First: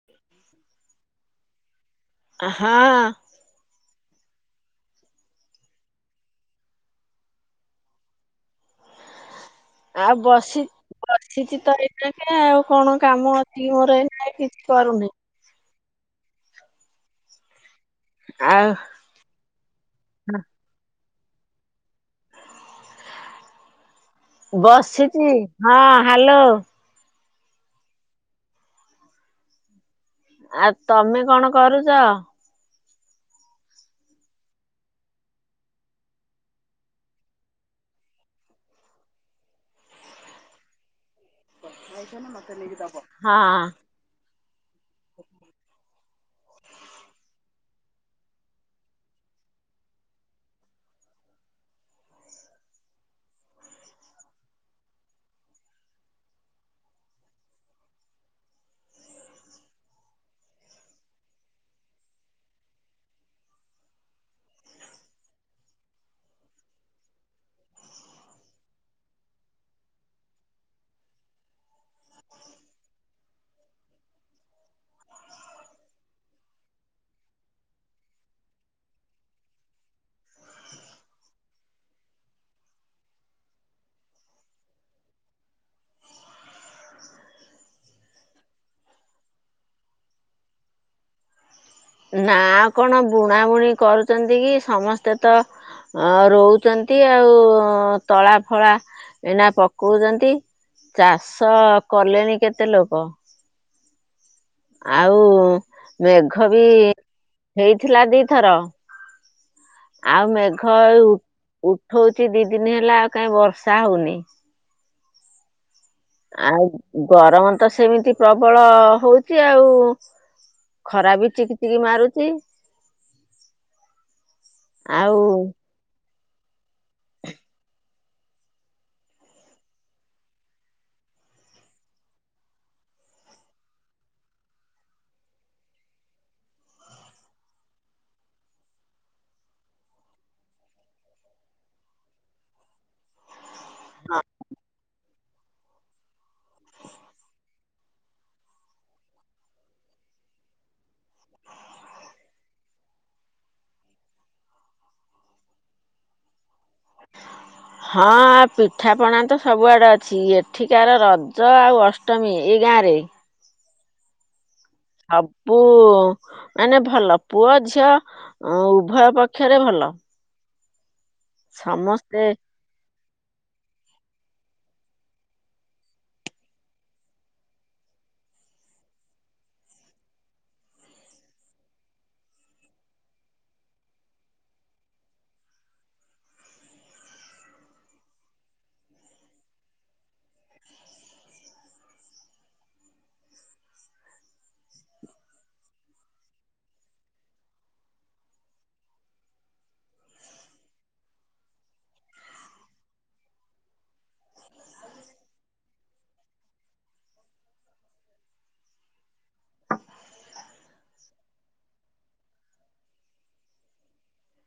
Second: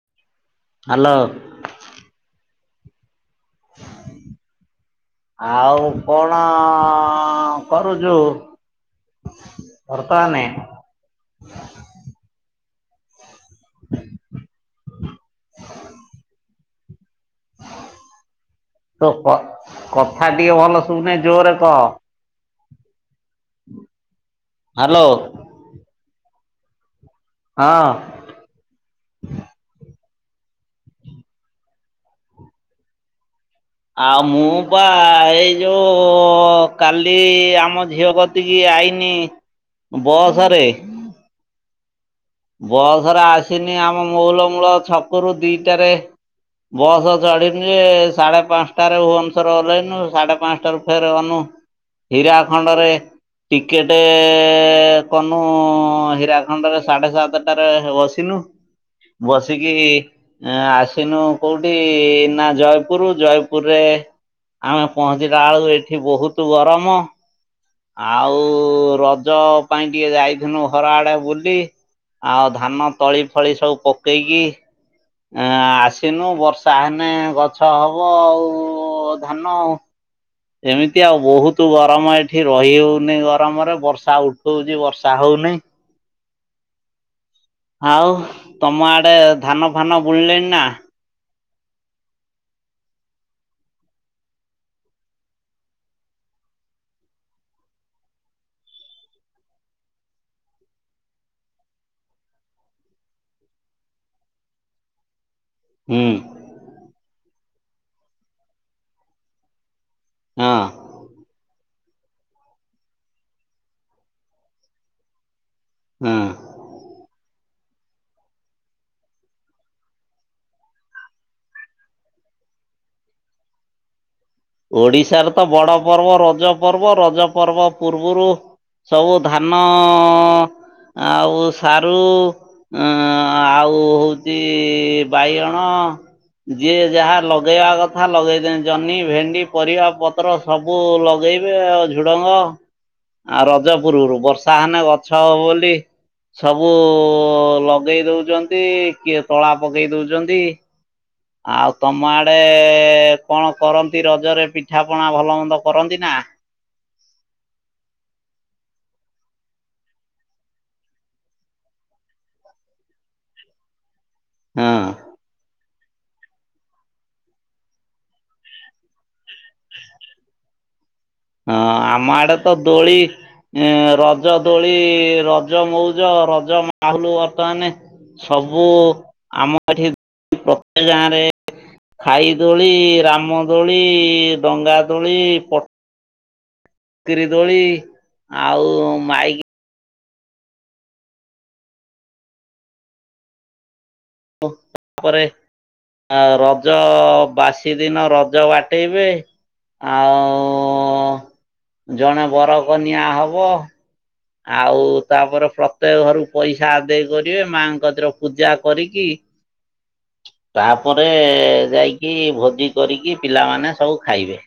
[inaudible] Hello. ହଁ ଅ [inaudible] ଆଉ କଣ କରୁଚୁ? [inaudible] ଆଉ ବସି ବସିଛି ତ ଏଇନାକେ ଆଉ କଣ କାମ ଅଛି ମୋର ଏ କିଛି କରୁନି। ଆଉ ତ କଥା ଟିକେ ଭଲ ଶୁଭୁନାହିଁ, ଯୋରେ କହ? [inaudible] ହ୍ୟାଲୋ ବସିଛି। ହଁ ହାଲୋ। ହଁ ଅ। ଆଉ ତମେ କଣ କରୁଚ? ଆଉ ମୁଁ ବା ଏଇ ଯୋଉ କାଲି ଆମ ଝିଅ କ ଏତିକି ଆଇନି ବସରେ। [unintelligible] ବସରେ ହଁ ଆସିନି ଆମ ମଉଳ ମୂଳ ଛକରୁ ଦିଟାରେ ବସ୍ ଚଢିନି ଯେ ସାଢେ ପାଞ୍ଚଟାରେ ଭୁବନେଶ୍ୱର ଓହ୍ଲେଇନୁ, ସାଢେ ପାଞ୍ଚଟାରୁ ଫେର ଅନୁ ହୀରା ଖଣ୍ଡରେ ଟିକେଟ୍ କନୁ ହୀରାଖଣ୍ଡରେ ସାଢ଼େ ସାତ ଟାରେ ବସିନୁ, ବସିକି ଆସିନୁ କୋଉଠି? ନା ଜୟପୁର, ଜୟପୁରରେ ଆମେ ପହଞ୍ଚିଲା ବେଳକୁ, ଏଠି ବହୁତ ଗରମ। ଆଉ ରଜ ପାଇଁ ଟିକେ ଯାଇଥିନୁ ଘର ଆଡେ ବୁଲି। ଆଉ ଧାନ ତଳି ଫଳି ସବୁ ପକେଇକି ଏ ଆସିନୁ, ବର୍ଷା ହେଲେ ଗଛ ହବ ଆଉ ଧାନ। ଏମିତି ଆଉ ବହୁତ ତୁ ଗରମ ଏଠି ରହି ହଉନି ଗରମରେ, ବର୍ଷା ଉଠଉଛି ବର୍ଷା ହଉନି। ଆଉ ତମ ଆଡେ ଧାନ ଫାନ ବୁଲିଲେଣି ନା? ନା କଣ ବୁଣା ବୁଣି କରୁଛନ୍ତି କି? ସମସ୍ତେ ତ ହଁ ରହୁଛନ୍ତି ଆଉ, ତଳା ଫଳା ଏନା ପକଉଛନ୍ତି। ଚାଷ କଲେଣି କେତେ ଲୋକ। ଆଉ ହୁଁ ମେଘ ବି ହେଇଥିଲା ଦିଥର। ଆଉ ହଁ ମେଘ ଉଠଉଚି ଦି ଦିନ ହେଲା ଆଉ କାହିଁ ବର୍ଷା ହୋଉନି। ହଁ। ଆଉ ଗରମ ତ ସେମିତି ପ୍ରବଳ ହୋଉଚି ଆଉ। ଖରା ବି ଚିକି ଚିକି ମାରୁଚି। ଆଉ ଓଡିଶାରେ ତ ବଡ ପର୍ବ ରଜ ପର୍ବ, ରଜ ପର୍ବ ପୂର୍ବରୁ। ସବୁ ଧାନ ଆଉ ସାରୁ ଅ ଆଉ ହୋଉଚି ବାଇଗଣ। ଯିଏ ଯାହା ଲଗେଇବା କଥା ଲଗେଇଦନି ଜହ୍ନି ଭେଣ୍ଡି। ପରିବା ପତ୍ର ସବୁ ଲଗେଇବେ ଆଉ ଝୁଡଙ୍ଗ ଆର ଯଜପୁରରୁ ବର୍ଷା ହେଲେ ଗଛ ହବ ବୋଲି ସବୁ ଲଗେଇ ଦୋଉଚନ୍ତି କିଏ ତଳା ପକେଇ ଦୋଉଚନ୍ତି। ଆଉ ତମ ଆଡେ କଣ କରନ୍ତି ରଜରେ ପିଠା ପଣା ଭଲ ମନ୍ଦ କରନ୍ତି ନା? ହଁ ପିଠାପଣା ତ ସବୁଆଡ଼େ ଅଛି, ଏଠିକାର ରଜ ଆଉ ଅଷ୍ଟମୀ ଏଇ ଗାଁରେ ହଁ। ସବୁ ମାନେ ଭଲ ପୁଅ ଝିଅ ଅ ଉଭୟ ପକ୍ଷରେ ଭଲ। ହଁ ଆମ ସମସ୍ତେ ଆଡେ ତ ଦୋଳି ଏ ରଜ ଦୋଳି ରଜ ମଉଜ ରଜ ମାହୁଲୁ ବର୍ତ୍ତମାନ ସବୁ ଆମ ଏଠି ପ୍ରତ୍ୟକ ଗାଁରେ ଖାଇ ଦୋଳି ରାମଦୋଳି ଡଙ୍ଗା ଦୋଳି ପ ଚକିରି ଦୋଳି ଆଉ ମାଇକି [unintelligible] ଆ ରଜ ବାସି ଦିନ ରଜ ବାଟେଇବେ ଆଉ ଜଣେ ବର କନିଆଁ ହବ। ଆଉ ତାପରେ ପ୍ରତ୍ୟେକ ଘରକୁ ପଇସା ଆଦେଇ କରିବେ, ମାଆଙ୍କ କତିରେ ପୂଜା କରିକି ହଁ ତାପରେ ଯାଇକି ଭୋଜି କରିକି ପିଲାମାନେ ସବୁ ଖାଇବେ।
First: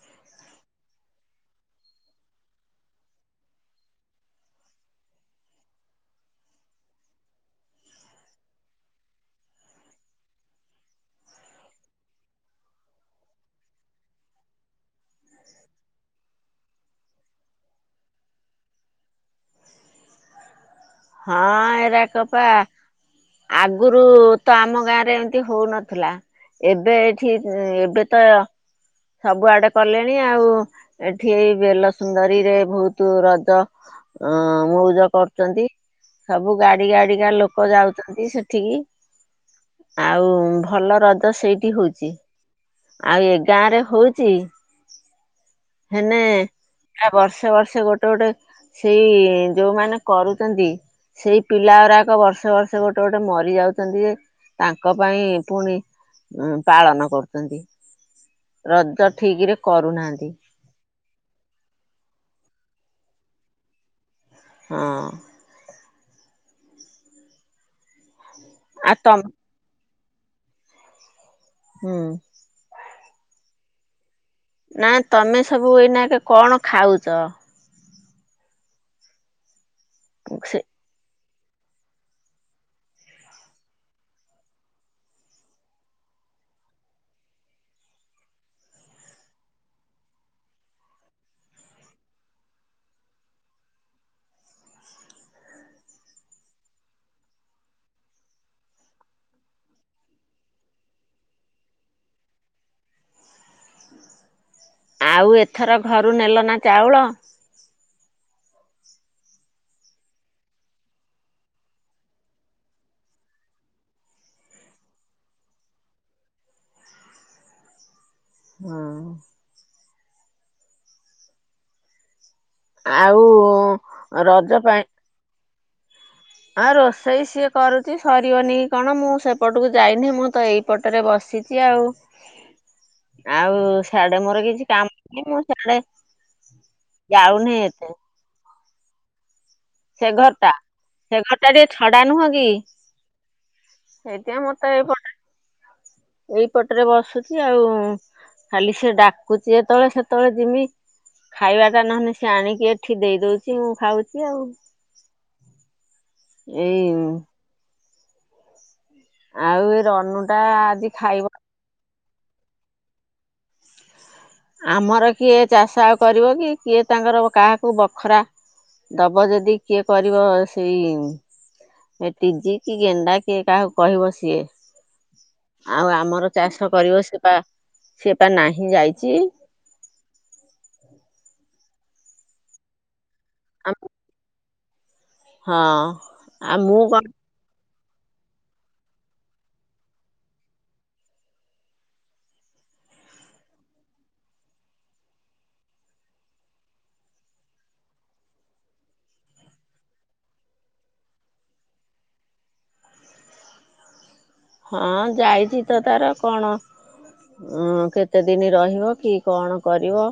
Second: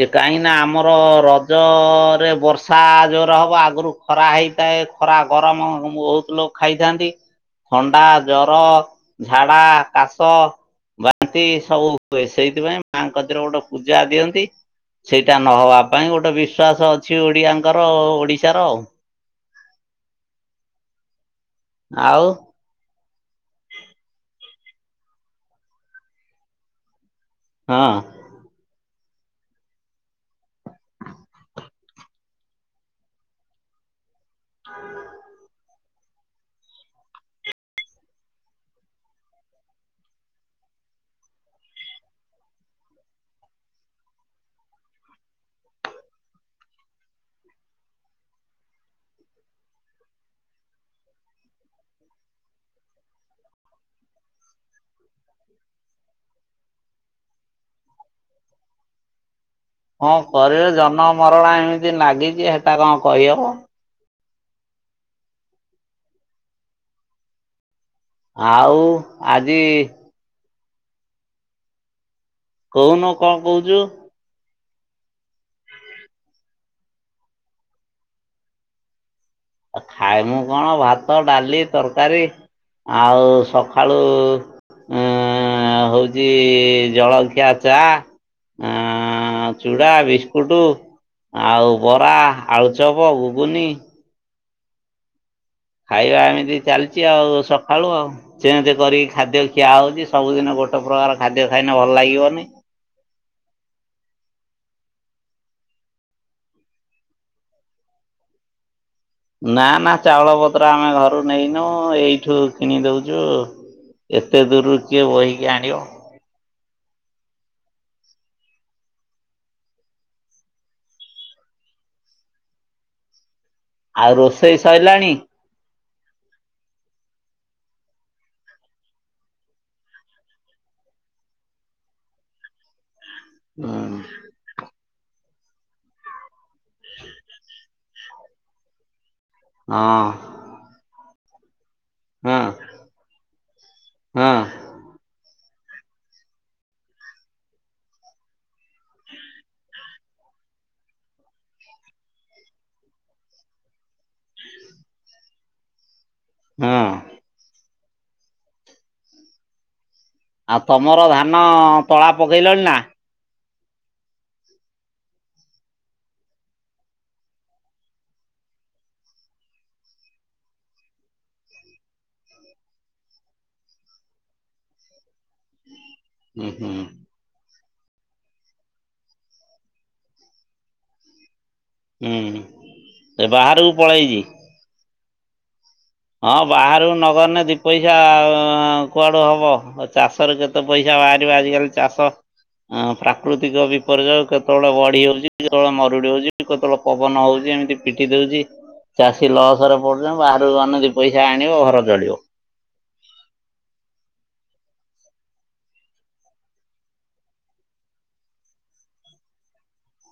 ଯେ କାହିଁକି ଆମର ରଜରେ ବର୍ଷା ଜୋର ହବ, ଆଗରୁ ଖରା ହେଇଥାଏ ଖରା ଗରମ ବୋହୁତ ଲୋକ ଖାଇଥାନ୍ତି। ଥଣ୍ଡା ଜର ଝାଡା କାଶ। ବାନ୍ତି ସବୁ ହୁଏ ସେଇଥିପାଇଁ ମାଙ୍କ କତିରେ ଗୋଟେ ପୂଜା ଦିଅନ୍ତି। ସେଇଟା ନହବା ପାଇଁ ଗୋଟେ ବିଶ୍ଵାସ ଅଛି ଓଡିଆଙ୍କର ଓଡିଶାର ଆଉ। ହଁ ଏଇରା ଆଉ। କପା ଆଗରୁ ତ ଆମ ଗାଁ ରେ ଏମିତି ହୋଉନଥିଲା ଏବେ ଆଉ ଏବେ ତ ସବୁ ଆଡେ କଲେଣି ଆଉ ଏଠି ବେଲ ସୁନ୍ଦରୀରେ ବୋହୁତ ରଜ ହଁ ମଉଜ କରୁଛନ୍ତି ସବୁ ଗାଡି ଗାଡିିକା ଲୋକ ଯାଉଛନ୍ତି ସେଠିକି। ଆଉ ଭଲ ରଜ ସେଇଠି ହଉଛି, ଆଉ ଏ ଗାଁ ରେ ହଉଚି ହେନେ ଆ ବର୍ଷେ ବର୍ଷେ ଗୋଟେ ଗୋଟେ ସେଇ ଯୋଉମାନେ କରୁଚନ୍ତି। ସେଇ ପିଲା ଗୁଡାକ ବର୍ଷେ ବର୍ଷେ ଗୋଟେ ଗୋଟେ ମରି ଯାଉଛନ୍ତି। ତାଙ୍କ ପାଇଁ ପୁଣି ପାଳନ କରୁଛନ୍ତି। ରଜ ଠିକ ରେ ହଁ କରୁନାହାନ୍ତି କରିବେ ଜନ୍ମ ମରଣ ଏମିତି ନାଗିଚି ସେଟା କଣ କହିହେବ। ହଁ। ଆଉ ଆଜି ହୁଁ। କହୁନୁ କଣ କହୁଛୁ? ନା ତମେ ସବୁ ଏଇନା ଏକେ କଣ ଖାଉଛ? ଆ ଖାଏ ମୁଁ ସେ କଣ ଭାତ ଡାଲି ତରକାରୀ ଆଉ ସଖାଳୁ ଅ ହଉଚି ଜଳଖିଆ ଚା ଆଁ ଚୁଡ଼ା ବିସ୍କୁଟ ଆଉ ବରା ଆଳୁଚପ ଘୁଗୁନି ଖାଇବା ଏମିତି ଚାଲିଛି ଆଉ ସଖାଳୁ ଆଉ ଚେଞ୍ଜ କରିକି ଖାଦ୍ୟ ଖିଆ ହଉଛି ସବୁଦିନ ଗୋଟେ ପ୍ରକାର ଖାଦ୍ୟ ଖାଇନେ ଭଲ ଲାଗିବନି। ଆଉ ଏଥର ଘରୁ ନେଲ ନା ଚାଉଳ। ନା ନା ଚାଉଳ ପତ୍ର ଆମେ ଘରୁ ନେଇନୁ ଏଇଠୁ କିଣି ଦଉଛୁ। ଏତେ ଦୂରୁରୁ କିଏ ବୋହିକି ଆଣିବ? ହଁ। ଆଉ ଆଉ ରଜ ରୋଷେଇ ସଇଲାଣି? ଆଉ ରୋଷେଇ ସିଏ କରୁଛି ସରିବନି କି କଣ ମୁଁ ସେପଟକୁ ଯାଇନି ମୁଁ ତ ଏ ଏପଟରେ ବସିଛି ଆଉ [inaudible] ଆଉ ହୁଁ ସେଆଡେ ମୋର କିଛି କାମ ନାହିଁ ସେତେ ହେଲେ ଯାଉନି ଏତେ। ସେ ହଁ ଘରଟା ସେ ଘରଟା ଟିକେ ଛଡା ନୁହଁ କି ହଁ ସେଇଥି ହଁ ପାଇଁ ମତେ ତ ଏପଟେ। ଏଇପଟରେ ବସୁଛି ଆଉ ଖାଲି ସେ ଡାକୁଛି ଯେତେବେଳେ ସେତେବେଳେ ଯିମି ଖାଇବାଟା ନହେଲେ ସିଏ ଆଣିକି ଏଠି ଦେଇ ଦଉଛି ମୁଁ ଖାଉଛି ଆଉ ହଁ। ଏଇ ଆଉ ଏ ରନୁ ଟା ଆଉ ଆଜି ତମର ଖାଇବ ଧାନ ତଳା ପକେଇଲଣି ନା? ଆମର କିଏ ଚାଷ ଆଉ କରିବ କି କିଏ ତାଙ୍କର କାହାକୁ ବଖରା ଦବ ଯଦି କିଏ କରିବ ସେଇ ଏ ଟିଜି କି ଗେଣ୍ଡା କିଏ କାହାକୁ କହିବ ସିଏ ଆଉ ଆମର ତ ହୁଁ ଚାଷ ହୁଁ କରିବ ସେ ପା ସେ ପା ନାହିଁ ଯାଇଛି। ଉଁ ହୁଁ ଏ ବାହାରକୁ ପଳେଇଛି। ହଁ। ହଁ ଆଉ ମୁଁ ବାହାରୁ କଣ ନଗଲେ ନାହିଁ ଦି ପଇସା ଆଁ ଆଁ କୁଆଡୁ ହବ ଆ ଚାଷରେ କେତେ ପଇସା ବାହାରିବ ଆଜିିକାଲି ଚାଷ। ହଁ ପ୍ରାକୃତିକ ବିପର୍ଯ୍ୟୟ କେତେବେଳେ ବଢି ହଉଛି, କେତେବେଳେ ମରୁଡି ହଉଛି, କେତେବେଳେ ପବନ ହଉଛି ଏମିତି ପିଟି ଦଉଛି ଚାଷୀ ଲସରେ ପଡୁଛି ବାହରକୁ ଧାନ ବି ପଇସା ଆଣିବ ଘର ଚଳିବ। ହଁ ଯାଇଛି ତ ତାର କଣ? ହଁ କେତେ ଦିନ ରହିବ କି କଣ କରିବ?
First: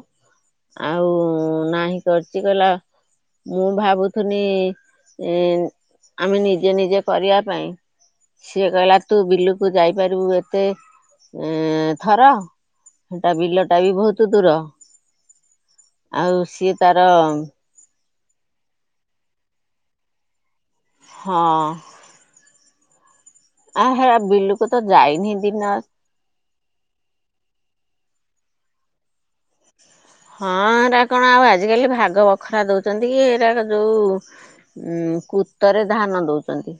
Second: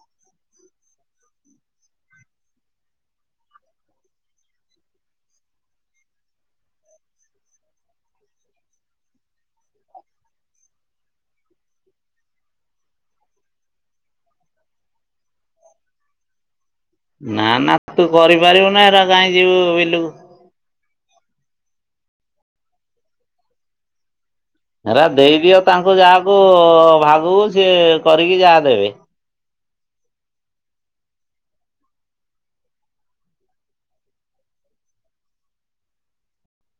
ଆଉ ନାହିଁ କରିଛି କହିଲା ମୁଁ ଭାବୁଥିଲି ଏଁ ଆମେ ନିଜେ ନିଜେ କରିବା ପାଇଁ। ସିଏ କହିଲା ତୁ ବିଲୁକୁ ଯାଇପାରିବୁ ଏତେ, ଥର। ସେଟା ବିଲଟା ବି ବହୁତ ଦୂର ଆଉ ସିଏ ତାର ନା ନା ତୁ କରିପାରିବୁ ନା ଏରା କାହିଁ ଯିବୁ ବିଲକୁ? ହଁ। ଆ ହା ବିଲୁ ହେରା ଦେଇଦିଅ ତାଙ୍କୁ ଯାହାକୁ ଭାଗୁକୁ ସିଏ କରିକି ଯାହା ଦେବେ। ହଁ ଏରା କଣ ଆଉ ଆଜିକାଲି ଭାଗ ବଖରା ଦଉଛନ୍ତି କି ଏଇଟା ଯୋଉ କୁତରେ ଧାନ ଦଉଛନ୍ତି।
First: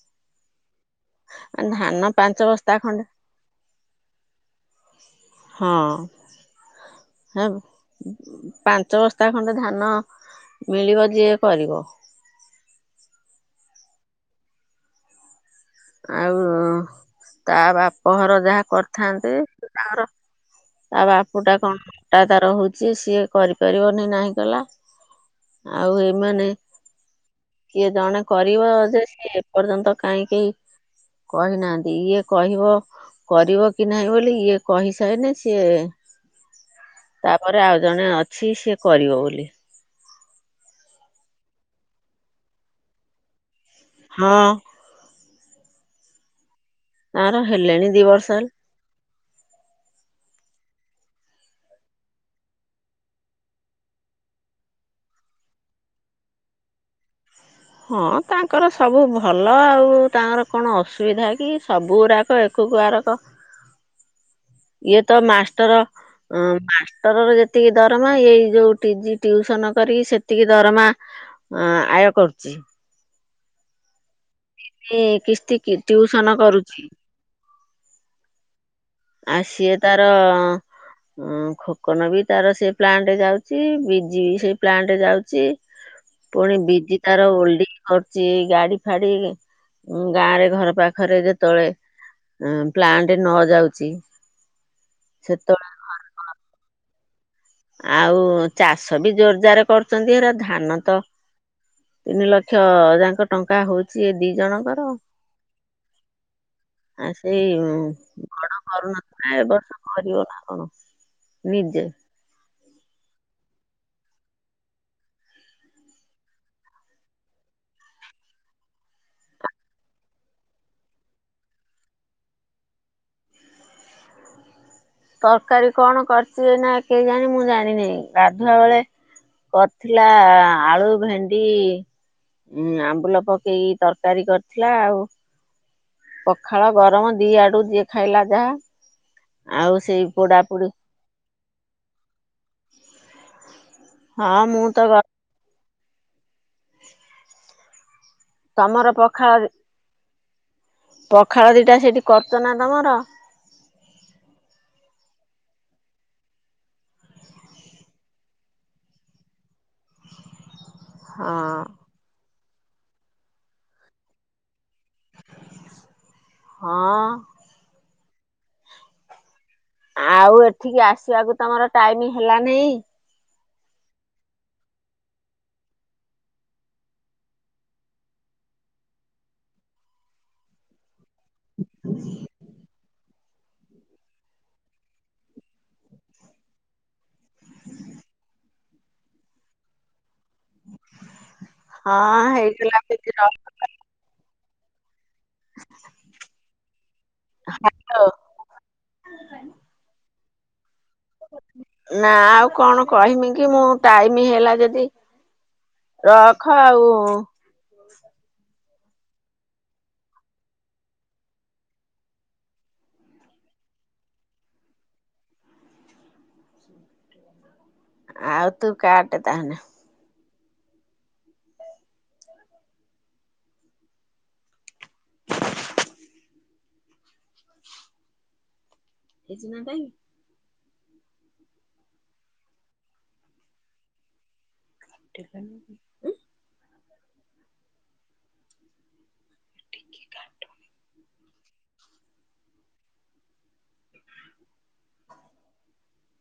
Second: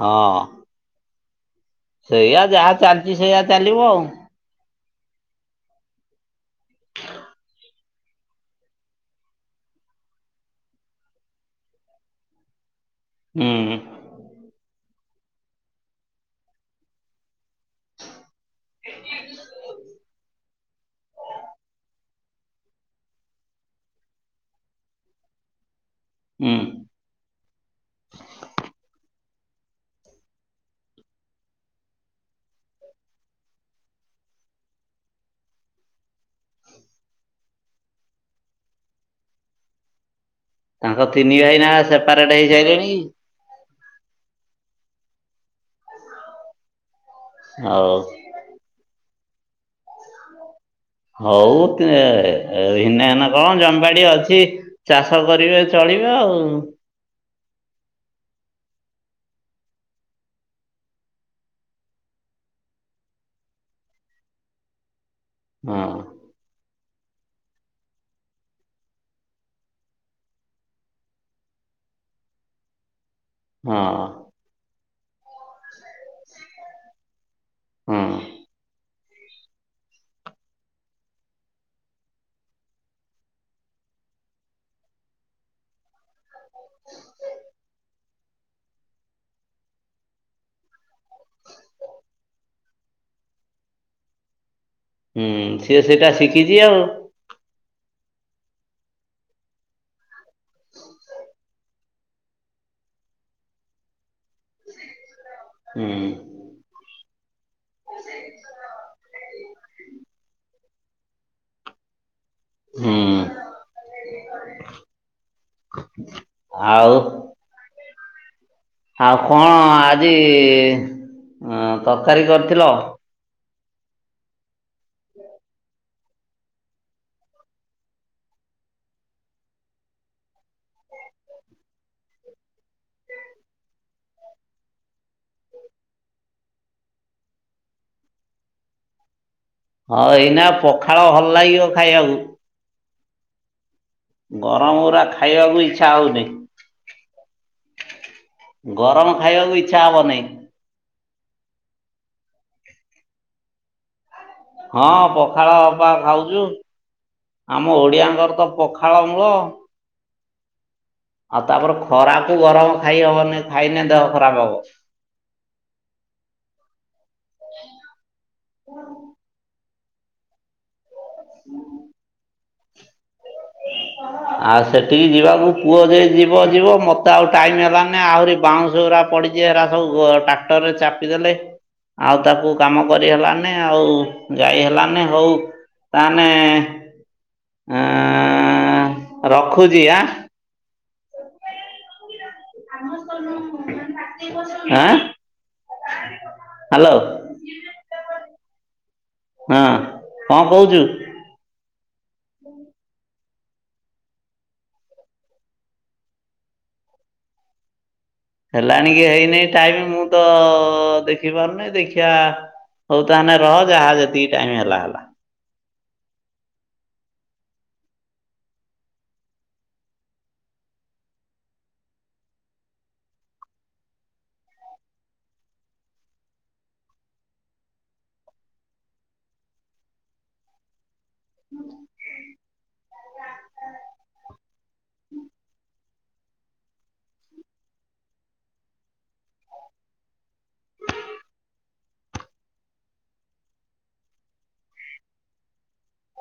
ହଁ। ଧାନ ସେଇଆ ପାଞ୍ଚ ଯାହା ବସ୍ତା ଖଣ୍ଡେ। ଚାଲିଛି ସେଇଆ ଚାଲିବ ଆଉ ହଁ ହେ ପାଞ୍ଚ ବସ୍ତା ଖଣ୍ଡେ ଧାନ ମିଳିବ ଯିଏ କରିବ। ହୁଁ। ଆଉ ତା ବାପ ଘର ଯାହା କରିଥାନ୍ତି ତାର ତା ବାପୁ ଟା କଣ ଅଁଟା ତାର ହଉଚି ସିଏ କରିପାରିବନି ନାହିଁ କଲା। ଆଉ ଏ ମାନେ ହୁଁ କିଏ ଜଣେ କରିବ ଯେ ସେ ଏପର୍ଯ୍ୟନ୍ତ କାହିଁକି। କହି ନାହାନ୍ତି ଇଏ କହିବ। କରିବ କି ନାହିଁ ବୋଲି ଇଏ କହିସାଇନେ ସିଏ ତାପରେ ଆଉ ଜଣେ ଅଛି ସିଏ କରିବ ବୋଲି। ତାଙ୍କ ତିନି ଭାଇନା ସେପାରେଟ ହେଇଯାଇ ଚନ୍ତିକି। ହଁ। ତାର ହେଲେଣି ହଉ। ଦି ବର୍ଷ ହେଲା। ହଉ ଭିନେ ଭାନେ କଣ ଜମି ବାଡି ଅଛି। ଚାଷ କରିବେ ଚଳିବେ ଆଉ ହଁ ତାଙ୍କର ସବୁ ଭଲ ଆଉ ତାଙ୍କର କଣ ଅସୁବିଧା କି ସବୁ ଗୁଡ଼ାକ ଏକକୁ ଆରକ। ଇଏ ତ ମାଷ୍ଟର ହଁ ହଁ ମାଷ୍ଟର ର ଯେତିକି ଦରମା ଏଇ ଯୋଉ ଟୀଜୀ ଟିୟୁସନ କରିକି ସେତିକି ଦରମା। ଅଁ ଆୟ କରୁଛି। ହଁ। କିସ୍ତିକି ଟିୟୁଷନ କରୁଛି। ହଁ। ଆ ସିଏ ତାର ହ ଖୋକନ ବି ତାର ସିଏ ପ୍ଲାଣ୍ଟ ଯାଉଛି ବିଜି ବି ସେଇ ପ୍ଲାଣ୍ଟ ଯାଉଛି। ପୁଣି ବିଜି ତାର ଓଲଡିଂ କରୁଛି ଗାଡି ଫାଡି ଗାଁ ରେ ଘର ପାଖରେ ଯେତେବେଳେ ପ୍ଲାଣ୍ଟ ନ ଯାଉ ଚି। ହୁଁ ସିଏ ସେଇଟା ଶିଖିଚି ଆଉ। ଆଉ ଚାଷ ବି ଜୋରଦାର କରୁଛନ୍ତି ଏରା ଧାନ ତ ତିନି ଲକ୍ଷ ଯାଙ୍କ ଟଙ୍କା ହଉଛି ଏ ଦି ଜଣଙ୍କର। ହୁଁ। ଆ ସେଇ ବଡ କରୁନ ଆ ଏ ବର୍ଷ କରିବ ନା କଣ ନିଜେ। ହୁଁ ଆଉ ଆଉ କଣ ଆଜି ତରକାରୀ କରିଥିଲ? ତରକାରୀ କଣ କରିଛି ଏନା କେଜାଣି ମୁଁ ଜାଣିନି ଗାଧୁଆ ବେଳେ କରିଥିଲା ଆଳୁ, ଭେଣ୍ଡି ଉଁ ଆମ୍ବୁଲ ପକେଇକି ତରକାରୀ କରିଥିଲା ଆଉ ପଖାଳ ଗରମ ଦି ଆଡୁ ଯିଏ ଖାଇଲା ଯାହା। ଆଉ ହଁ ସେଇ ପୋଡା ଏଇନା ପୋଡି ପଖାଳ ଭଲ ଲାଗିବ ଖାଇବାକୁ। ହଁ ମୁଁ ଗରମ ତ ଗୁରା ଖା ଖାଇବାକୁ ଇଚ୍ଛା ହଉନି। ତମର ଗରମ ପଖାଳ ଖାଇବାକୁ ଇ ଇଚ୍ଛା ହବନେଇ ପଖାଳ ଦିଇଟା ସେଇଠି କରଚ ନା ତମର? ହଁ ପଖାଳ ପା ଖାଉଛୁ। ଆମ ଓଡିଆଙ୍କର ତ ପଖାଳ ମୂଳ। ହଁ ଆଉ ତାପରେ ଖରାକୁ ଗରମ ଖାଇ ହବନି। ଖାଇଲେ ଦେହ ଖରାପ ହବ। ହଁ। ଆଉ ଏଠିକି ଆସିବାକୁ ତମର ଟାଇମ ହେଲାନାଇଁ। ଆଉ ସେଠିକି ଯିବାକୁ ପୁଅ ଯ ଯିବ ଯିବ ମତେ ଆଉ ଟାଇମ୍ ହେଲାନି ଆହୁରି ବାଉଁଶ ଗୁରା ପଡି ଷଚି ହେରା ସବୁ ଟ୍ରାକ୍ଟର ରେ ଚାପିଦେଲେ ଆଉ ତାକୁ କାମ କରି ହେଲାନି। ନି ଆଉ ଯାଇ ହେଲାନେଇ ହଉ ତାନେ ଆଁ ଅଁ ରଖୁଛି ଆଁ। ହଁ ହେଇ [inaudible] ଆଁ। ହ୍ୟାଲୋ ହଁ। କଁ କହୁଚୁ। ନା ଆଉ କଣ କହିମି କି ମୁଁ ଟାଇମ ହେଲା ଯଦି ରଖ ଆଉ। ହେଲାଣିିକି ହେଇନେଇ ଟାଇମ ମୁଁ ତ ଦେଖି ପାରୁନେଇ ଦେଖିଆ ହଉ ତାହେନେ ରହ ଯାହା ଯେତିକି ଟାଇମ ହେଲା ହେଲା। ଆଉ ତୁ କାଟେ ତାହେନେ। ଏ ଚିନା ପାଇଁ। [inaudible] [inaudible]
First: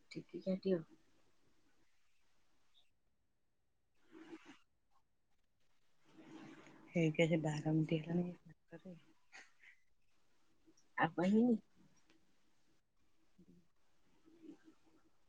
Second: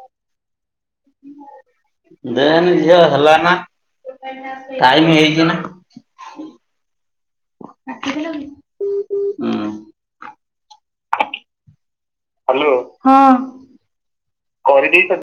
[inaudible] ଦେଏନି ଝିଅ ହେଲା ନା ଟାଇମ୍ ହେଇଚି ନା। [inaudible] ହ୍ୟାଲୋ କରିଦେଇଚ